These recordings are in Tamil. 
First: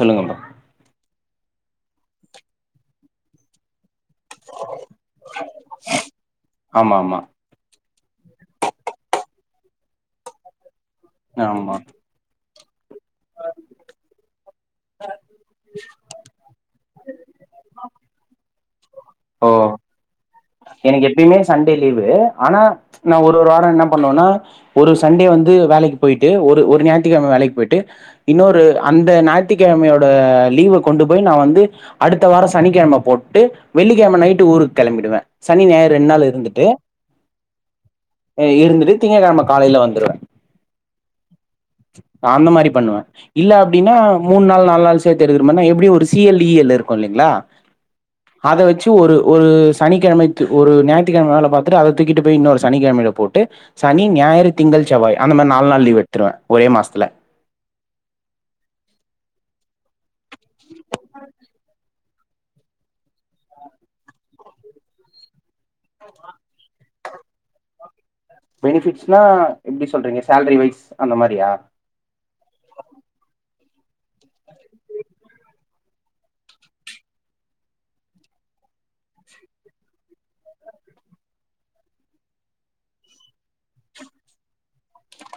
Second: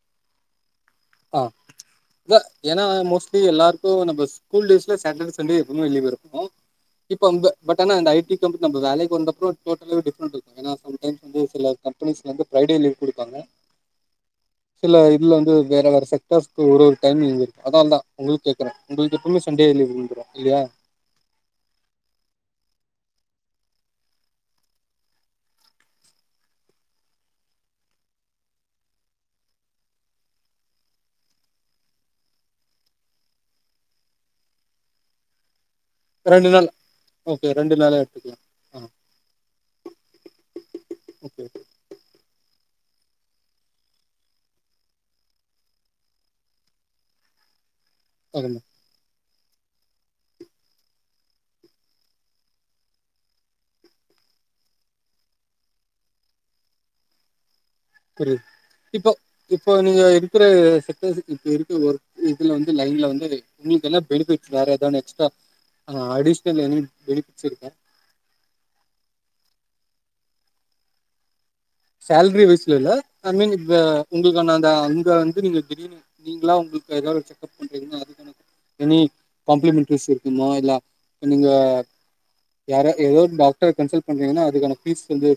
சொல்லுங்க மேடம் அ இ ஏனா மோஸ்ட்லி எல்லாருக்கு நம்ம ஸ்கூல் டேஸ்ல சாட்டர்டே சண்டே எப்பயுமே லிவு இருக்கு ஆமா ஆமா இப்ப ரொம்ப பட் ஆனா இந்த ஐ டி கம்பெனி நம் வேலைக்கு வந்த அப்றோ டோட்டல டிஃப்ரெ்ட் இருக்கு ஏனா சம்டைம் வந்து சில ஆமா கம்பெணிஸ்லா இருந்து ஃப்ரைடே லீவ் கொடுப்பாங்க சில இதுல வந்து வேற பிக்காஸ் ஒரு ஒரு டைம்ங் இருக்கு அதால தா உங்கள கேக்குற உங்களுக்கு எப்பவுமே ஓ சண்டே லிவ் இல்லயா எனக்கு எப்பயுமே சண்டே லீவு ஆனா நா ஒரு ஒரு வாரோ என்ன பண்ணுவனா ஒரு சண்டே வந்து வேலைக்கு போயிட்டு ஒரு ஒரு ஞாயித்துகிழம வேலைக்கு போயிட்டு இன்னொரு அந்த ஞாயித்துக்கிழமயோட லீவ கொண்டு போய் நா வந்து அடுத்த வார சனிக்கிழம போட்டு வெள்ளிக்கிழம நைட்டு ஊருக்கு கிளம்பிடுவ சனி ஞாயிற் ரெண்டு நாள் இருந்துட்டு ஓகே ரெண்டு நாளா எடுத்துக்கலா ஆ இருந்துட்டு திங்ககிழம காலையில வந்துடுவ [inaudible] அந்த மாதிரி பண்ணுவ இல்ல அப்டின்னா மூணு நாள் நாலு நாள் சேத்துடுக்கிறோமன்னா எப்டி ஒரு சீ எல் இ எல் இருக்கு இல்லைங்களா அத ஓகே வச்சு ட்டு ஒரு ஒரு சனிக்கெழமைக்கு ஒரு ஞாயித்துக்கெழம வேல பாத்துட்டு அத தூக்கிட்டு போய் இன்னொரு சனிக்கெழமையில போட்டு சனி ஞாயிறு திங்கள் செவ்வாய் அந்த மாரி நால் நாள் லீவ் எடுத்துடுவ ஒரே மாஸ்த்தல திரு இப்ப இப்போ நீங்க இருக்கிற செட்டஸ்க்கு இப்ப இருக்கு ஒரு இதுல வந்து லைன்ல வந்து வெ உங்களுக்கு என்ன பெனிஃபிட்ஸ் வேற எதோன்னு எக்ஸ்ட்ரா அ அடிஷ் க்கன்ல எனி பெனிபிட்ஸ் இருக்கா பெனிஃபிட்ஸ்னா எப்டி சொல்றீங்க சேல்ரி வைஸ் அந்த மாரியா சேல்ரி வயசுல இல்ல ஐ மீன் இத்வ உங்களுக்கான அந்த அங்கந்து நீங்க திடீன் நீங்களா உங்களுக்கு எதா ஒரு செக் அப் பண்றீங்கன்னா அதுக்கான எனி காம்ப்ளிமென்டரிஸ் இருக்குமோ இல்ல நீங்க யாரா எதோ டாக்டர் கன்சல்ட் பண்றீங்கன்னா அதுக்கான ஃபிஸ் வந்து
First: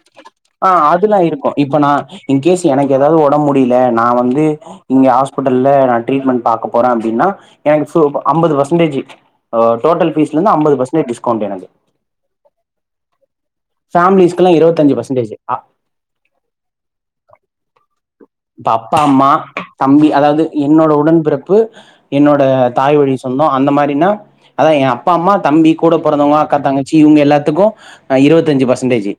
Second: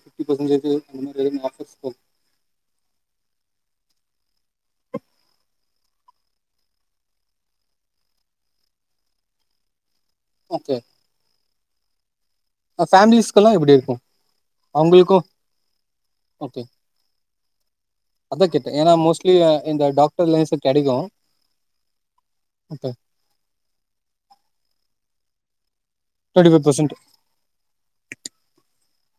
அ பர்சன்டேஜ் அந்த அதுல்லா மாரி எதும் இருக்கு ஆஃபர்ஸ் இப்ப நா போகு இன்கேஸ் எனக்கு ஏதாது ஒடம்பு முடியல நா வந்து இங்க ஹாஸ்பிட்டல்ல நா ட்ரீட்மெண்ட் பாக்க போறே அப்டின்னா எனக்கு ஃபு அம்பது பர்சன்டேஜு ஒ டோடல் பீஸ்ல இருந்து அம்பது ஓகே பர்சன்ட்டேஜ் டிஸ்கவுண்ட் எனக்கு ஃபேமிலிஸ்களா எப்டி இரு ஃபேமிலிஸ்க்கெல்லா இருவத்தஞ்சி பர்சன்டேஜ் அ ஓகே அதா கேட்டே இப்ப ஏன்னா அப்பா அம்மா மோஸ்ட்லி இந்த தம்பி டாக்டர் அதாவது லைன்ஸ் கெடைக்கு என்னோட உடன்பிறப்பு என்னோட ஓகே தாய்வழிச் சொந்தோ அந்த மாரின்னா அதா ஏ அப்பா அம்மா தம்பி கூட பொறந்தவங்க டுவெண்டி அக்கா ஃபைவ் பர்சன்ட் தங்கச்சி இவுங்க எல்லாத்துக்கு ஆ இருவத்தஞ்சி பர்சன்டேஜ்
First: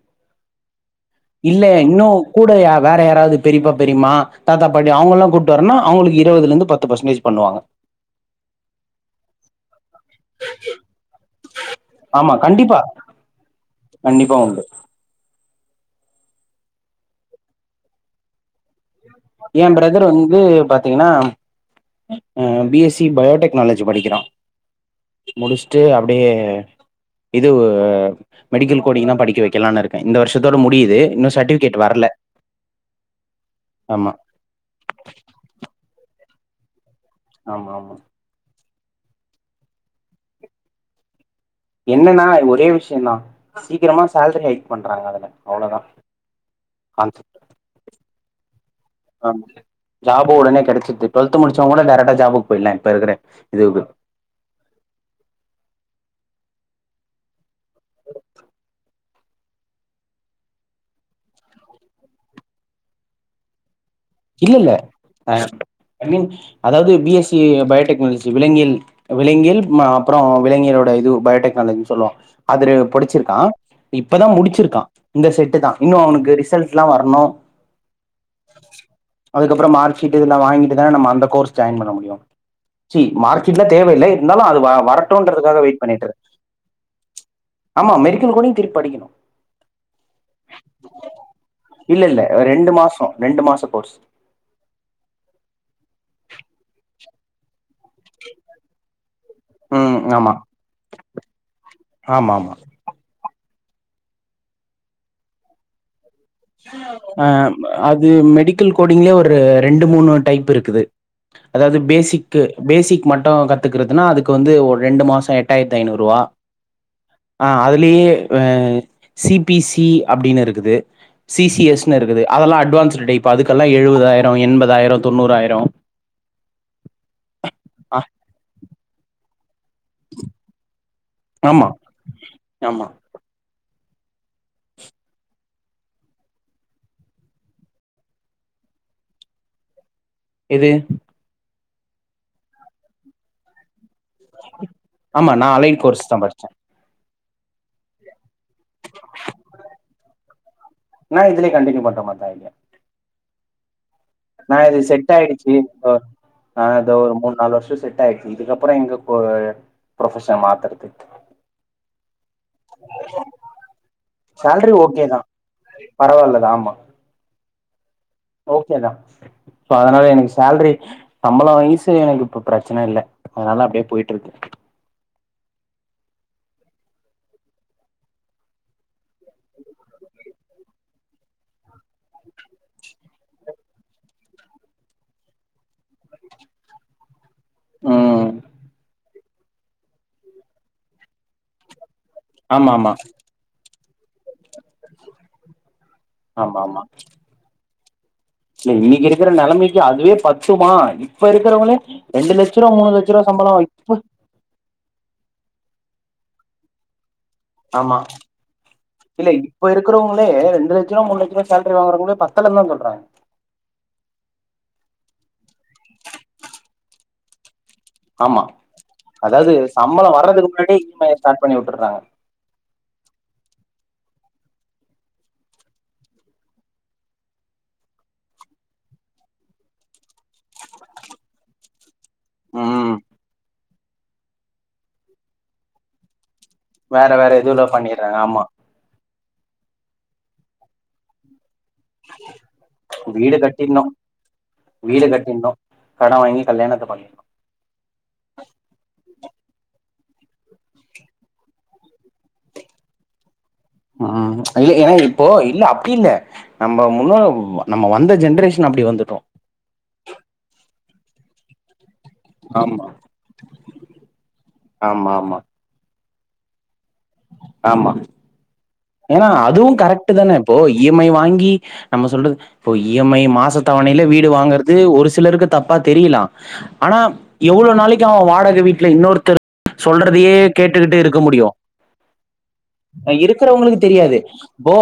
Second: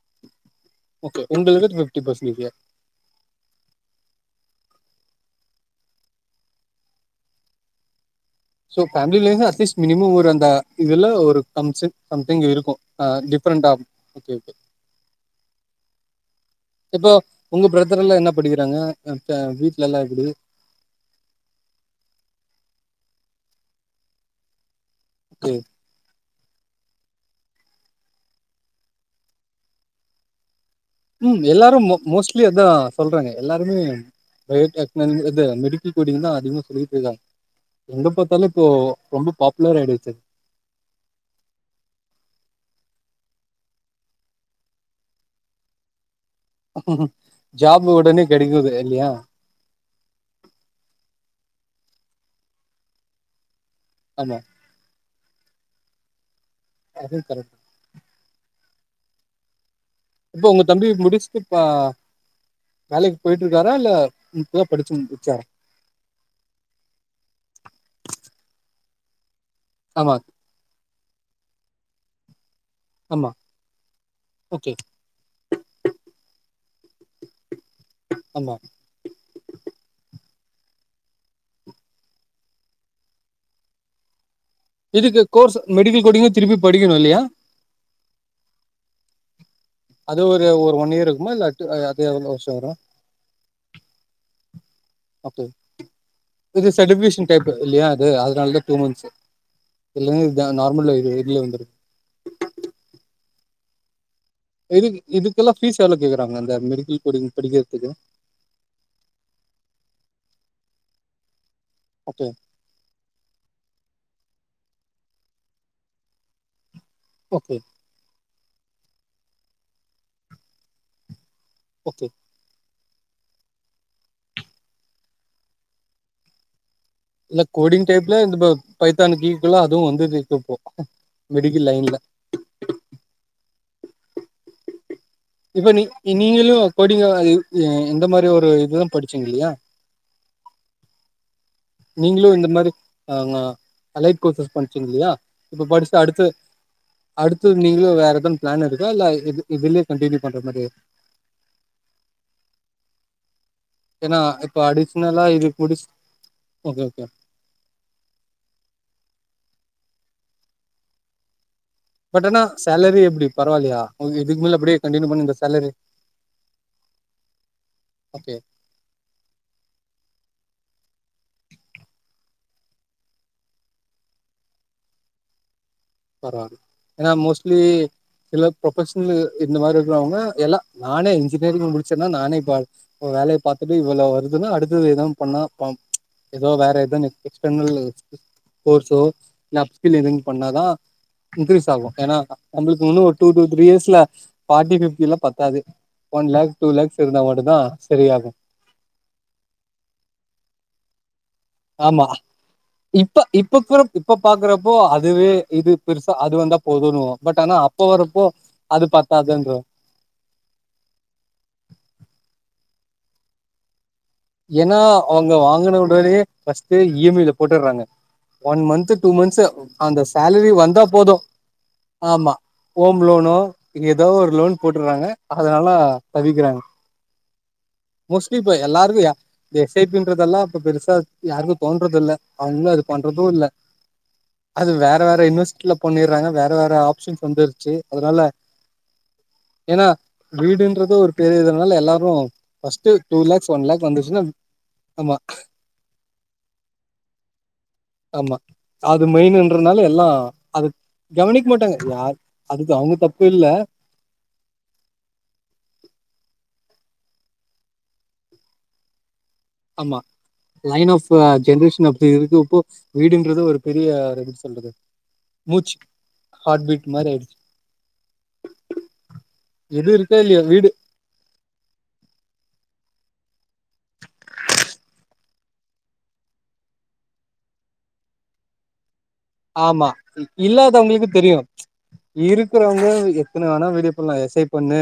ஓகே இல்ல உங்களுக்கு ஃபிப்டி இன்னு பர்சன்டேஜ் கூட யா வேற யாராவது பெரியப்பா பெரியமா தாத்தா பாட்டி அவங்கல்லா கூட்டு வரன அவங்களுக்கு இருவதுல இருந்து பத்து பர்சன்டேஜ் பண்ணுவாங்க சோ பேமிலந்து அட்லீஸ் மினிமம் ஒரு அந்த இதுல ஒரு கம்சன் ஆமா சம்திங் இருக்கு கண்டிப்பா ஆ டிப்ரெண்ட்டா ஆஃப் ஒகே கண்டிப்பா ஒகே உண்டு இப்போ உங்க பிரதர்ல்லா என்ன படிக்கிறாங்க அ ஏ வீட்ல எல்லா பிரதர் எப்டி வந்து பாத்தீங்கன்னா அ பிஎஸ்சி பயோடெக்னாலஜி படிக்கறா ஓகே முடிஸ்ட்டு அப்டியே இதுவு மெடிக்கல் கோடிங்னா படிக்க வைக்கலான் இருக்கே இந்த வருஷத்தோட முடியிது ம் எல்லாரு மோ மோஸ்ட்லி அதா சொல்றாங்க எல்லாருமே ஆமா பயோடெக்னாலாஜி இது மெடிக்கல் கோடிங்தா அதிகமா சொல்லிட்டு இருக்கா ஆமா ஆமா எங்க பாத்தாலு இப்போ ரொம்ப பாப்புலர் ஆயிடுசு என்னென்னா ஒரே விஷ்யோ தா சீக்கிரமா சேல்ரி ஹைக் பண்றாங்க அதுல அவ்ளோதா ஜாப் ஒடனே கெடைக்குது இல்லையா ஜாப் ஒடனே கெடைச்சிது டுவெல்த் முச்சவ கூட டேரக்டா ஜாபுக்கு போயிலா இப்ப இருக்கற இதுக்கு ஆமா அது கரட் [inaudible] இப்போ உங்க தம்பி முடிச்சிட்டு பா வேலைக்கு போயிட்டு இருக்காரா இல்ல இல்ல இப்பதா இல்ல படிச்சு ஆ முடிச்சாரா ஐமீன் அதாவது பிஎஸ்சி பயோடெக்னாலஜி விலங்கியல் விலங்கியல் ம ஆமா அப்புறோ விலங்கியலோடா இது பயோடெக்னாலஜி சொல்லுவாங்க அது ரெ ஆமா புடிச்சிருக்கா இப்பதா ஓகே முடிச்சிருக்கா இந்த செட்டுதா இன்னு அவனுக்கு ரிசல்ட்ல்லா வரணு ஆமா அதுக்கப்புறோ மார்க் ஷீட் இதெல்லா வாங்கிட்டு தான நம்ம அந்த கோர்ஸ் ஜாயின் பண்ண முடியு சி மார்க் ஷீட்லா தேவயில்ல இருந்தாலு அது வ இதுக்கு கோர்ஸ் வரட்டும்ன்றதுக்காக வெயிட் மெடிக்கல் பண்ணிட்டு இருக்கேன் கோடிங்க திருப்பி படிக்கணு இல்லையா ஆமா மெடிக்கல் கோடிங் திருப்பி படிக்கணு அது ஒரு ஒரு ஒன் இயர் இக்குமா இல்ல அட் அது இல்ல இல்ல எவ்ளோ வருஷோ வரு ரெண்டு மாசோ ரெண்டு மாச கோர்ஸ் அட் இது சட்ஃபிகேசன் கேக்கு இல்லியா அது அதனாலதா டூ மன்ஸ் ம் திலி ஆமா இதா நார்மல இது இதுல வந்துரு ஆமா ஆமா இதுக்கு இதுக்கெல்லா ஃபீஸ் எவ்ளோ கேக்குறாங்க அந்த மெடிக்கல் ஆ கோடிங் படிக்குறதுக்கு அது மெடிக்கல் கோடிங்லே ஒரு ரெண்டு மூனு டைப் இருக்குது அதாவது ஓகே பேசிக்கு பேசிக் மட்டு கத்துக்குறுதுனா அதுக்கு வந்து ஒரு ரெண்டு மாசோ எட்டாயிரத்தி ஐநூறு ரூபா ஆ ஓகே அதுலேயே சி பி சி அப்டின்னு இருக்குது சி சி எஸ்னு ஓகே இருக்குது அதெல்லா அட்வான்ஸ்ட்டு டைப் அதுக்கெல்லா எழுவதாயிரோ எண்பதாயிரோ தொண்ணூறாயிரோ இல்ல கோடிங் ஆ டைப்ல இந்த பைத்தான்க்கீக்குல்லா அதுவு வந்துட்டு இருக்கு இப்போ ஆமா மெடிக்கல்லைன்ல ஆமா [inaudible] இப்ப நீ நீங்களு கோடிங் இந் இந்த மாரி ஒரு இதுதா படிச்சீங்க இல்லையா எது நீங்களு இந்த மாரி அ அலைக் கோர்சஸ் படிச்சீங்க இல்லையா ஆமா நா இப்ப அலைன் படுச்சுட்டு கோர்ஸ் தா அடுத்த படிச்சே அடுத்து நீங்களு வேற ஏதாவது பிளான் இருக்கா இல்ல இது இதுலயே கண்டினியூ பண்ற மாரி இருக்கா நா இதுலே கண்டினிவ் பண்ற மாரி தா இருக்கே ஏன்னா இப்ப நான் இது செட் அடிஷ்னலா இது ஆயிடுச்சு முடிச் ஆ ஓகே அத ஓகே ஒரு மூனு நாலு வருஷோ செட் ஆயிடுச்சு இதுக்கப்புறோ எங்க ப்ரொபஷன் மாத்தறது பட் ஆனா சேலரி எப்டி பரவாயில்லையா இதுக்கு மேல அப்டியே கண்டியூ பண்ணி இந்த சேலரி பரவாயில்லதாம் ஆமா ஓகே ஓகேன்னா சோ அதனால எனக்கு சேல்ரி சம்மளம்வய்ஸ்சு எனக்கு இப்ப பிரச்சனை இல்ல அதனால அப்டியே போயிட்டுருக்கு பரவாயில்ல ஏன்னா மோஸ்ட்லி சில ப்ரொபஷனல இந்த மாரி இருக்கவங்க எல்லா நானே இன்ஜினியரிங் முடிச்சேன்னா நானே இப்ப வேலய பாத்துட்டு இவ்வளவு வருதுன்னா அடுத்தது எதவு பண்ணா ஏதோ வேற ஏதா ம் கோர்ஸோ இல் அப்பில் எதுவு பண்ணாதா இன்கிரீஸ் ஆகு ஏன்னா ஆமா நம்பளுக்கு ஆமா இன்னு ஒரு டூ டூ த்ரீ இயர்ஸ்ல ஃபார்ட்டி ஃபிப்டி எல்லா பத்தாது ஒன் லேக் ஆமா டூ ஆமா லேக்ஸ் இருந்தா மட்டு தான் சரி ஆகு இல்ல இன்னிக்கு இருக்குற நெலமைக்கு அதுவே பத்துமா இப்ப இருக்குறவங்களே ஆமா ரெண்டு லட்சரூபா மூனு லட்ச இப்ப ரூபா சம்பள இப்ப கூட வாங்க இப்ப பாக்குறப்போ அதுவே இது பெருசா அது வந்தா போதுன்னுவோ பட் ஆனா அப்ப வரப்போ அது பத்தாதுந்ருவே இருக்ரவங்களே ரெண்டு லட்ச ரூபா மூனு லட்ச ரூபா சேலரி வாங்குறங்களே பத்தலனு தா சொல்றாங்க ஏன்னா அவுங்க வாங்குன உடனே பஸ்ட்டுஇ எம் ஐ ல போட்டுற்றாங்க ஆமா ஒன் மந்த்து டூ மந்த்ஸ் அதாவது அந்த சம்பளம் வர்றதுக்கு சேலரி முன்னாடியே வந்தா இ எம் ஐ போது ஸ்டார்ட் பண்ணி விட்டுறாங்க ஆமா ஹோம் லோனோ ஏதோ ஒரு லோன் போட்டுறாங்க அதனால தவிக்கிறாங்க மோஸ்ட்லி இப்ப எல்லார்க எஸ் ஐ பி ன்றதெல்லா இப்ப பெருசா யார்கு தோன்றதில்ல அவுங்ளு அது ம் பண்றது இல்ல அது வேற வேற இன்வெஸ்ட்டுல பண்ணிறாங்க வேற வே வேற ஆப்ஷன்ஸ் வேற இதுல வந்துருச்சு பண்ணிடுறாங்க அதனால ஆமா ஏன்னா வீடுன்றது ஒரு பெரிய இது அதனால எல்லாரு பஸ்ட்டு டூ வீடு லேக்ஸ் ஒன் லேக் கட்டிட்ணு வந்துச்சுன்னா வீடு ஆமா கட்டிருந்தோ கட வாங்கி கல்யாணத்த பண்ணி ஆமா அது மெயினுன்றதனால எல்லா அது கவனிக்க மாட்டாங்க யார் அதுக்கு அவுங்க தப்பு இல்ல உம் இல்ல ஏன்னா இப்போ இல்ல அப்பி இல்ல நம்ம முன்னோ நம்ம வந்த ஜென்ரேஷன் அப்டி வந்துட்டோ ஆமா லைன் ஆஃப் ஜென்ரேஷன் ஆப் து இருக்கு இப்போ ஆமா வீடுன்றது ஒரு பெரிய ஒரு எப்புடி சொல்றது ஆமா ஆமா மூச்சுக் ஹார்ட் பீ்ட் மாரி ஆயிடுச்சு ஆமா ஏன்னா அதுவும் எது கரெக்ட்டு இருக்கோ தான இல்லையோ இப்போ வீடு இ எம் ஐ வாங்கி நம்ம சொல்றது இப்போ இ எம் ஐ மாச தவணையில வீடு வாங்கறது ஒரு சிலருக்கு தப்பா தெரியிலா ஆனா எவ்ளோ நாளைக்கு அவன் வாடக வீட்ல இன்னொருத்தர் ஆமா இ சொல்றதையே கேட்டுக்கிட்டு இல்லாதவங்களுக்கு இருக்க தெரியும் முடியு இருக்குறவங்க எத்த குறவங்களுக்கு தெரியாது இப்போ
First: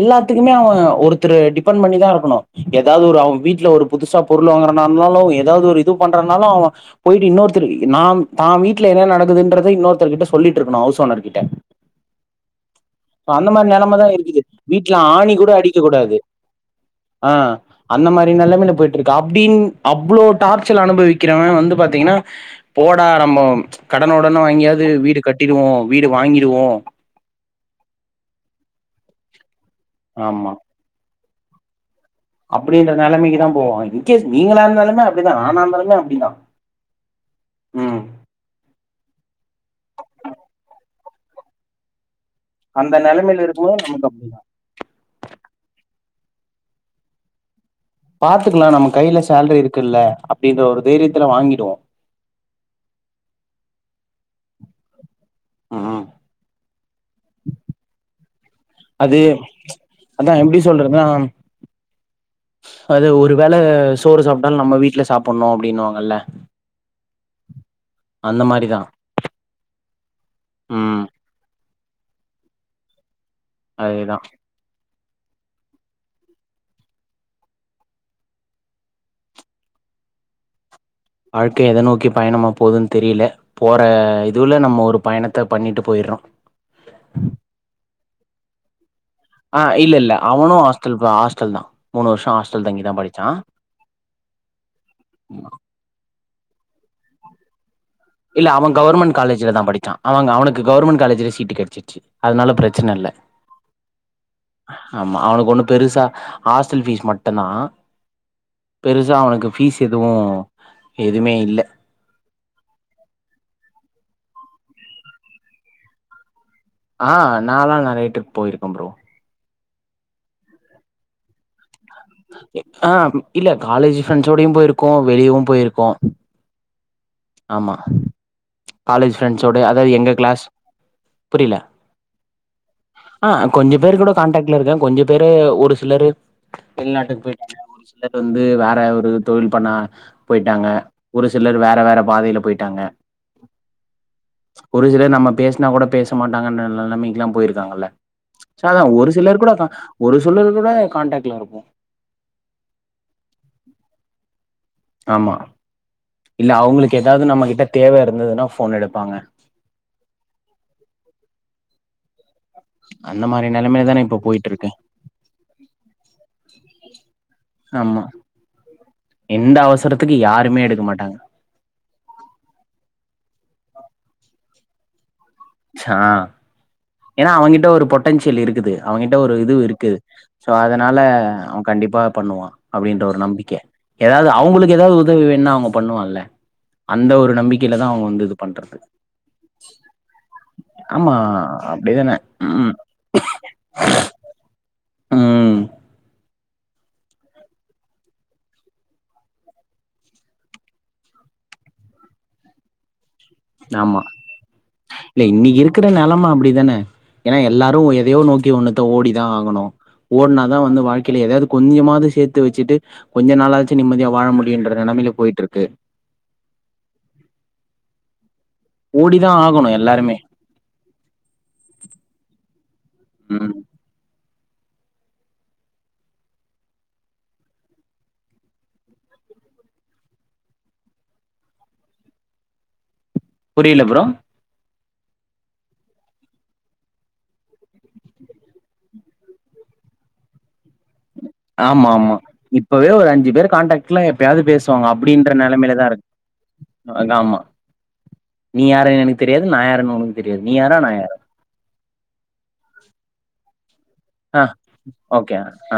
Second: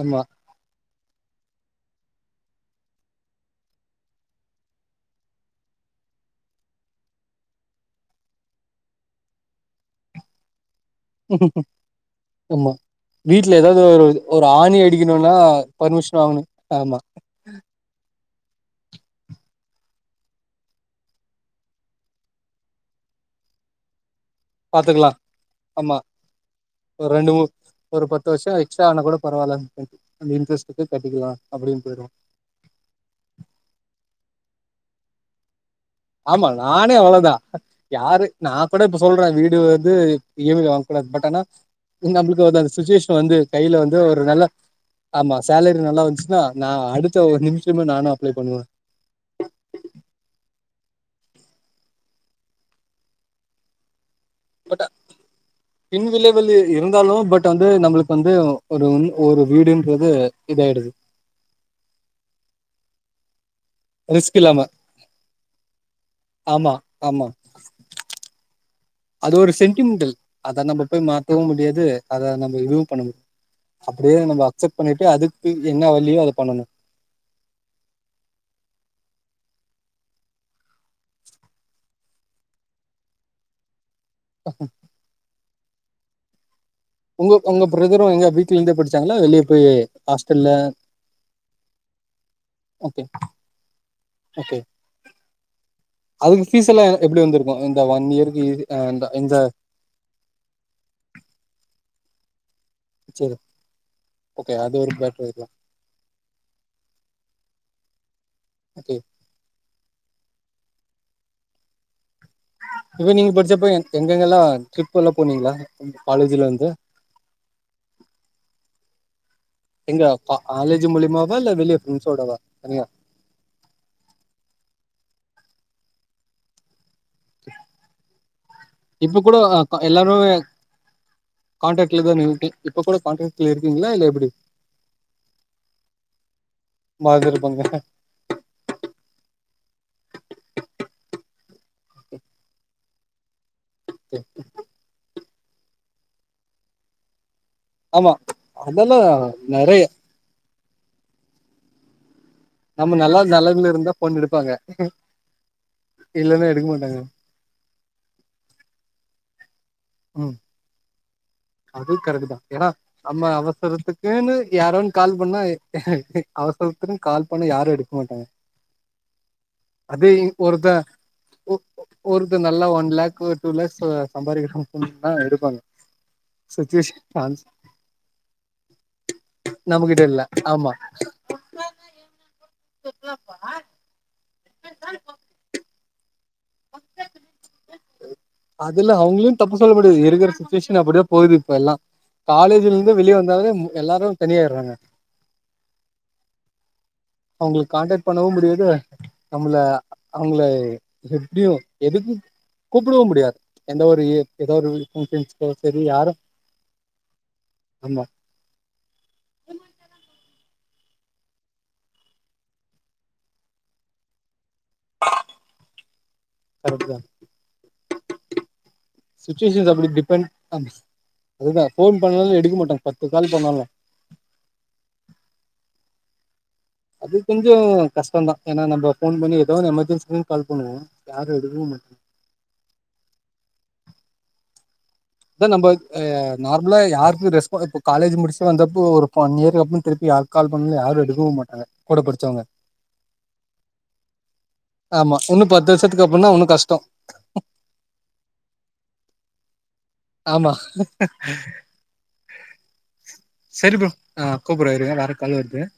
ஆமா இனிமே அவன் ஒருத்தரு டிபெண்ட் பண்ணிதான் இருக்கணும் ஏதாவது ஒரு அவன் வீட்ல ஒரு புதுசா பொருள் வாங்குறனாதனாலும் ஏ ஏதாவது ஒரு இது பண்றன்னாலும் அவன் போயிட்டு இன்னொருத்தரு இ நான் தான் வீட்ல என்ன நடக்குதுன்றத இன்னொருத்தர் கிட்ட ஸ் சொல்லிட்ருக்கணும் ஹவுஸ் ஓனர்க்கிட்ட ஆமா ஆ அந்த வீட்ல மாரி ஏதாவது ஒரு நெலமதா இருக்குது ஒரு ஆணி வீட்ல ஆணி அடிக்கணும்னா கூட அடிக்க கூடாது பர்மிஷன் வாங்கணு ஆமா ஆ அந்த மாரி நெலமையில போயிட்ருக்கு அப்புடின் அவ்வுளோ டார்ச்சல் அனுபவிக்கிறவன் வந்து பாத்தீங்கன்னா போடா நம்போம் கடன ஒடன வாங்கியாவது பாத்துக்கலா வீடு கட்டிடுவோ வீடு வாங்கிடுவோ ஒ ரெண்டு மூ ஒரு பத்து வருஷோ எக்ஸ்ட்டா ஆனா கூட பரவால்ல இண் அந்த ஆமா இண்ரெஸ்ட்டு திருப் கட்டிக்கிலா அப்புடின் போயிடுவாங் அப்புடின்ற நெலமைக்கி தா போவா இன்கேஸ் நீங்களா இருந்தாலுமே அப்புடிதா நானா இருந்தாலுமே அப் அப்படிதான் ஆமா நானே அவளோ தா ம் யாரு நான் கூட இப்ப சொல்ற வீடு வந்து இ எம் ஐல வாங்க கூடாது பட் ஆனா ம் நம்புளுக்கு வந்து அந்த சுச்சுவேஷன் வந்து நிலைமையில கையில இருக்கும்போது வந்து நமக்கு ஒரு அப்படிதான் நல்ல ஆமா சேலரி நல்லா வந்துச்சுன்னா நான் அடுத்த ஒரு நிமிஷமே நா பாத்துக்குலா நம்ம கையில சேல்ரி இருக்குல்ல அப்புடின்ற ஒரு தைரியத்துல வாங்கிடுவோம் பட்ட ம் பின் விளைவுலு இருந்தாலும் பட் வந்து நம்புளுக்கு வந்து ஒ ஒரு உன் அது ஒரு வீடுன்றது அதான் எப்படி இதாயிடுது சொல்றதுன்னா அது ஒருவேள ஸ் சோறு ரிஸ்க் இல்லாம சாப்ட்டாலும் நம்ம வீட்ல சாப்புட்ணோ அப்புடின்னுவாங்கல்ல ஆமா ஆமா அந்த மாரி தா அது ஒரு சென்டிமென்டல் அத நம்ப போய் மாத்தவும் முடியாது அத நம்ப இதுவும் பண்ண [inaudible] அப்புடியே அதேதான் நம்ப அக்செப்ட் பண்ணிட்டு அதுக்கு என்ன வழியோ அத பண்ணணும் வாழ்க்கை எத நோக்கி பயணமா போதுன்னு தெரியில போற இதுவுல நம்மோ ஒரு பயணத் த்த பண்ணிட்டு போயிட்றோம் உங்க உங்க பிரதரும் எங்க வீட்லந்தே படிச்சாங்களா வெளியப் ஆ இல்ல இல்ல அவனும் ஹாஸ்டல் தா ஹாஸ்டல் தா மூனு வருஷோ ஹாஸ்டல் தங்கிதா ஓகே படிச்சா ஓகே அவுங்க ஃபீஸல்லா எங்க எப்புடி வந்துருக்கும் இந்த ஒன் இயருக்கு இது அ இந்த என்ஜாய் ஆமாங்க அவனுக்கு கவர்மெண்ட் காலேஜிலே சீட்டு கெடச்சிச்சி அதனால பிரச்சன இல்ல சரி ஓகே அது ஒரு ஆமா பேட்டர் அவனுக்கு ஒண்ணு பெருசா ஹாஸ்டல் ஃபீஸ் மட்டந்தா ஓகே பெருசா அவனுக்கு ஃபீஸ் எதுவு எதுமே இல்ல இப்ப நீங்க படிச்சப்ப எங் எங்கங்கெல்லா ட்ரிப்பல்லா போனீங்ளா [unintelligible] காலேஜிலந்து ஆ நால்லா நறைய ட்ரிப் போயிருக்க ப்ரோ எங்க கா காலேஜ் மூலியமாவா இல்ல வெளிய ஃப்ரெண்ட்ஸோடவா எ தனியா ஆ ம் இல்ல காலேஜ் ஃப்ரெண்ட்ஸோடையும் போயிருக்கோ வெளியவும் போயிருக்கோ ஆமா காலேஜ் இப்ப கூட ஃப்ரெண்ட்ஸோட அ கா அதா எங்க எல்லாரு கிளாஸ் புரில கான்டாக்ட்ல தான இருக்கு இப்ப கூட ஆ கான்டாக்ட்ல கொஞ்ச இருக்கீங்களா பேரு இல்ல கூட எப்டி கான்டாக்ட்ல இருக்கேன் கொஞ்ச பேரு ஒரு சிலரு நாட்டுக்கு போயிட்டீங்க மறந்துருப்பாங்க ஒரு சிலர் வந்து வேற ஒரு தொழில் பண்ணா போயிட்டாங்க ஒரு சிலர் வேற வேற பாதையில போயிட்டாங்க [inaudible] ஒரு சிலர் நம்ம பேசனா கூட பேச மாட்டாங்கன்ற நலமைக்கெலா போயிரு வாங்களா ஆமா சோ அதா அதெல்லா ஒரு சிலர் கூட நெறைய ஒரு சிலர் கூட கான்டாக்ட்ல இருப்போ அதா நம்ம நல்லா நெலமைலருந்தா போன் எடுப்பாங்க ஆமா இல்லன்னா இல்ல எடுக்க அவங்களுக்கு மாட்டாங்க ஏதாவது நம்ம கிட்ட தேவ இருந்ததுன்னா போன் எடுப்பாங்க ம் அது கரெக்டு தா ஏன்னா அந்த நம்ம மாரி நெலைமைல தானே இப்ப அவசரத்துக்குன்னு போயிட்டு இருக்கு யாரோன்னு கால் பண்ணா அவசரத்துக்கு கால் பண்ண யாரு எடுக்க மாட்டாங்க இந்த அவசரத்துக்கு யாருமே எடுக்க மாட்டாங்க ஓ ஒருத்த நல்லா ஒன் லேக் டூ லேக்ஸ் சம்பாதிக்கிறானு [unintelligible] எடுப்பாங்க சா ஏன்னா சுச்சுவேஷன் அவங்கிட்ட ஒரு பொட்டன்ஷியல் இருக்குது அவகிட்ட ஒரு இது இருக்குது நமக்கிட்ட இல்ல சோ ஆமா அதனால அவன் கண்டிப்பா பண்ணுவா அப்டின்ற ஒரு நம்பிக்க ஏதாவது அவங்களுக்கு ஏதாவது உதவி வேண்ண அவங்க பண்ணுவான்ல்ல அந்த ஒரு நம்பிக் அதுல அவங்களயு தப்பு சொல்ல முடியாது இருக்குற சிச்சுவேஷன் அப்டி தா ஆமா போகுது இப்ப எல்லா அப்டிதானே ம் காலேஜ்லருந்து வெளியே வந்தாலே எல்லாரு தனியாயிறாங்க ம் அவங்கள கான்டாக்ட் பண்ணவு முடியாது நம்மள அவங்கள எப்டியு எதுக்கு கூப்டவு முடியாது எந்த ஆமா ஒரு ஏதோ ஒரு உன் இல்ல ஃப்ரெண்ட்ஸ் கோ இன்னைக்கு செரி இருக்கிற யாரு நெலம அப்டிதானே ஏன்னா எல்லாரு ஆமா எதையோ நோக்கி ஒண்ணுத்த ஓடிதா ஆகணு ஓடுனாதா வந்து வாழ்க்கையில ஏதாயது கொஞ்சமாவது சேத்தி வெச்சிட்டு கொஞ்ச நாளாச்சும் நிம்மதியா வாழ முடியுன்ற நலமையில போயிட்ருக்கு கிரெக்ட்தா ஓடிதா சுச்சுவேஷன்ஸ் ஆகணு அப்படி எல்லாருமே டிபென் அ அதுதா போன் பண்ணாலு எடுக்க மாட்டா பத்து கால் ம் பண்ணாலு அது கொஞ்சோ கஷ்டதா ஏன்னா நம்ம போன் பண்ணி ஏதோ ஒன்னு எமர்ஜென்சினு கால் பண்ணுவோ யாரு எடுக்கவு மா புரியல ப்ரோ இதா நம்பொ ஆ நார்மலா யாருக்கு ரெஸ்பா இப்ப காலேஜ் முடிச்ட்டு வந்தப்போ ஒரு ஒன் இயரு அப்புறோ திருப்பி யா கால் பண்ணல யாரு எடு ஆமா ஆமா இப்பவே ஒரு அஞ்சு பேர் கான்டாக்ட்ல எப்பயாவது பேசுவாங்க அப்டின்ற நெலமைலதா இருக் இன்னு ஒண்ணு கஷ்ட்டொ அது ஆமா நீ யாருன் எனுக்கு தெரியாது நான் யாரன்னு உனுக் ஆமா சரி ப்ரோ நா ஆ கூபுட்ற இருங்க வேற ஓகே கால் வருது ஆ